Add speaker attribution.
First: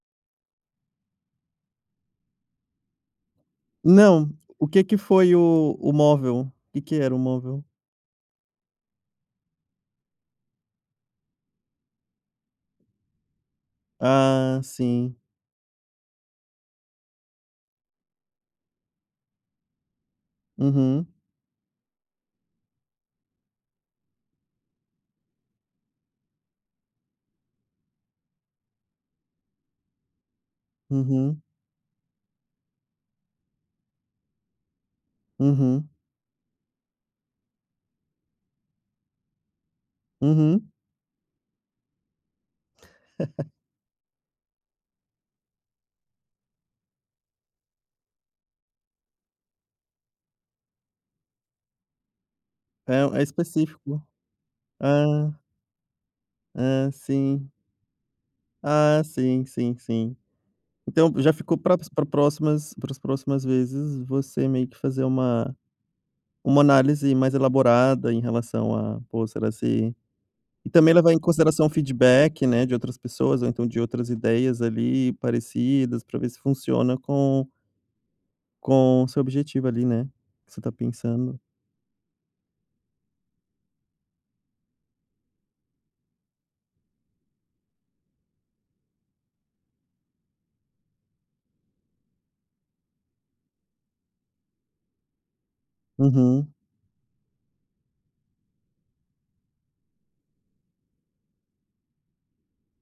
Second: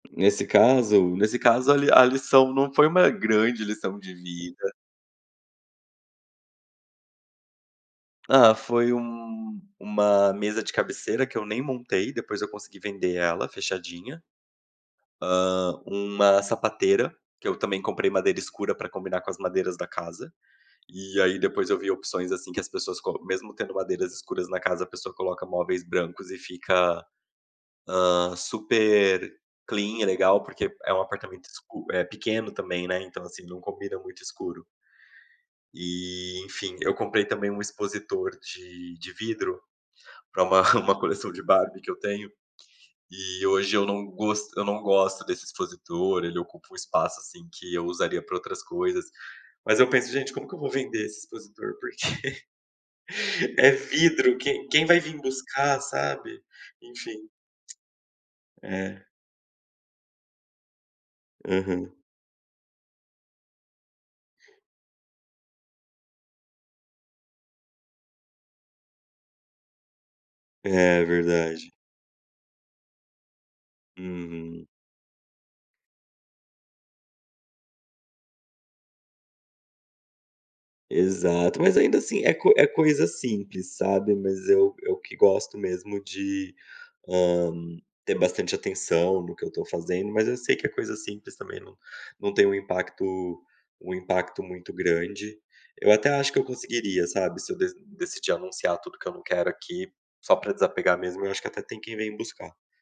Speaker 1: Nesse caso nesse caso a li a lição não foi uma grande lição de
Speaker 2: Não, o
Speaker 1: vida
Speaker 2: que que foi o o móvel? Que que era o móvel?
Speaker 1: Ah, foi um uma mesa de cabeceira, que eu nem montei, depois eu consegui vender ela, fechadinha.
Speaker 2: Ah, sim.
Speaker 1: Hã, uma sapateira, que eu também comprei madeira escura pra combinar com as madeiras da casa.
Speaker 2: Uhum.
Speaker 1: E, aí, depois eu vi opções, assim, que as pessoas co mesmo tendo madeiras escuras na casa, a pessoa coloca móveis brancos e fica, ah, super clean, é legal, porque é um
Speaker 2: Uhum.
Speaker 1: apartamento escu é pequeno também, né, então, assim, não combina muito escuro.
Speaker 2: Uhum.
Speaker 1: E, enfim, eu comprei também um expositor de de vidro, pra
Speaker 2: Uhum
Speaker 1: uma uma coleção de Barbie que eu tenho, e hoje eu não gost eu não gosto desse expositor, ele ocupa um espaço, assim, que eu usaria pra outras coisas. Mas eu penso: "Gente, como que eu vou vender esse expositor?", porque:
Speaker 2: É o é
Speaker 1: é
Speaker 2: específico.
Speaker 1: vidro. Quem quem vai vim
Speaker 2: Hã.
Speaker 1: buscar? Sabe?
Speaker 2: É,
Speaker 1: Enfim.
Speaker 2: sim. Ah,
Speaker 1: É.
Speaker 2: sim, sim, sim. Então já ficou pra s
Speaker 1: Aham.
Speaker 2: pra próximas para as próximas vezes, você meio que fazer uma uma análise mais elaborada em relação a, pô, será se e também
Speaker 1: É,
Speaker 2: levar em consideração o
Speaker 1: verdade.
Speaker 2: feedback, né, de outras pessoas ou então de outras ideias,
Speaker 1: Uhum.
Speaker 2: ali, parecidas pra ver se funciona com com o seu objetivo ali, né, que você tá pensando.
Speaker 1: Exato. Mas ainda, assim, é co é coisa simples, sabe, mas eu eu que gosto mesmo de, hã, ter bastante atenção no que eu tô fazendo, mas eu sei que é coisa simples, também, não não tem um impacto um impacto muito grande. Eu até acho que eu
Speaker 2: Uhum.
Speaker 1: conseguiria, sabe, se eu deci decidi anunciar tudo que eu não quero aqui, só pra desapegar mesmo, eu acho que até tem quem vem buscar.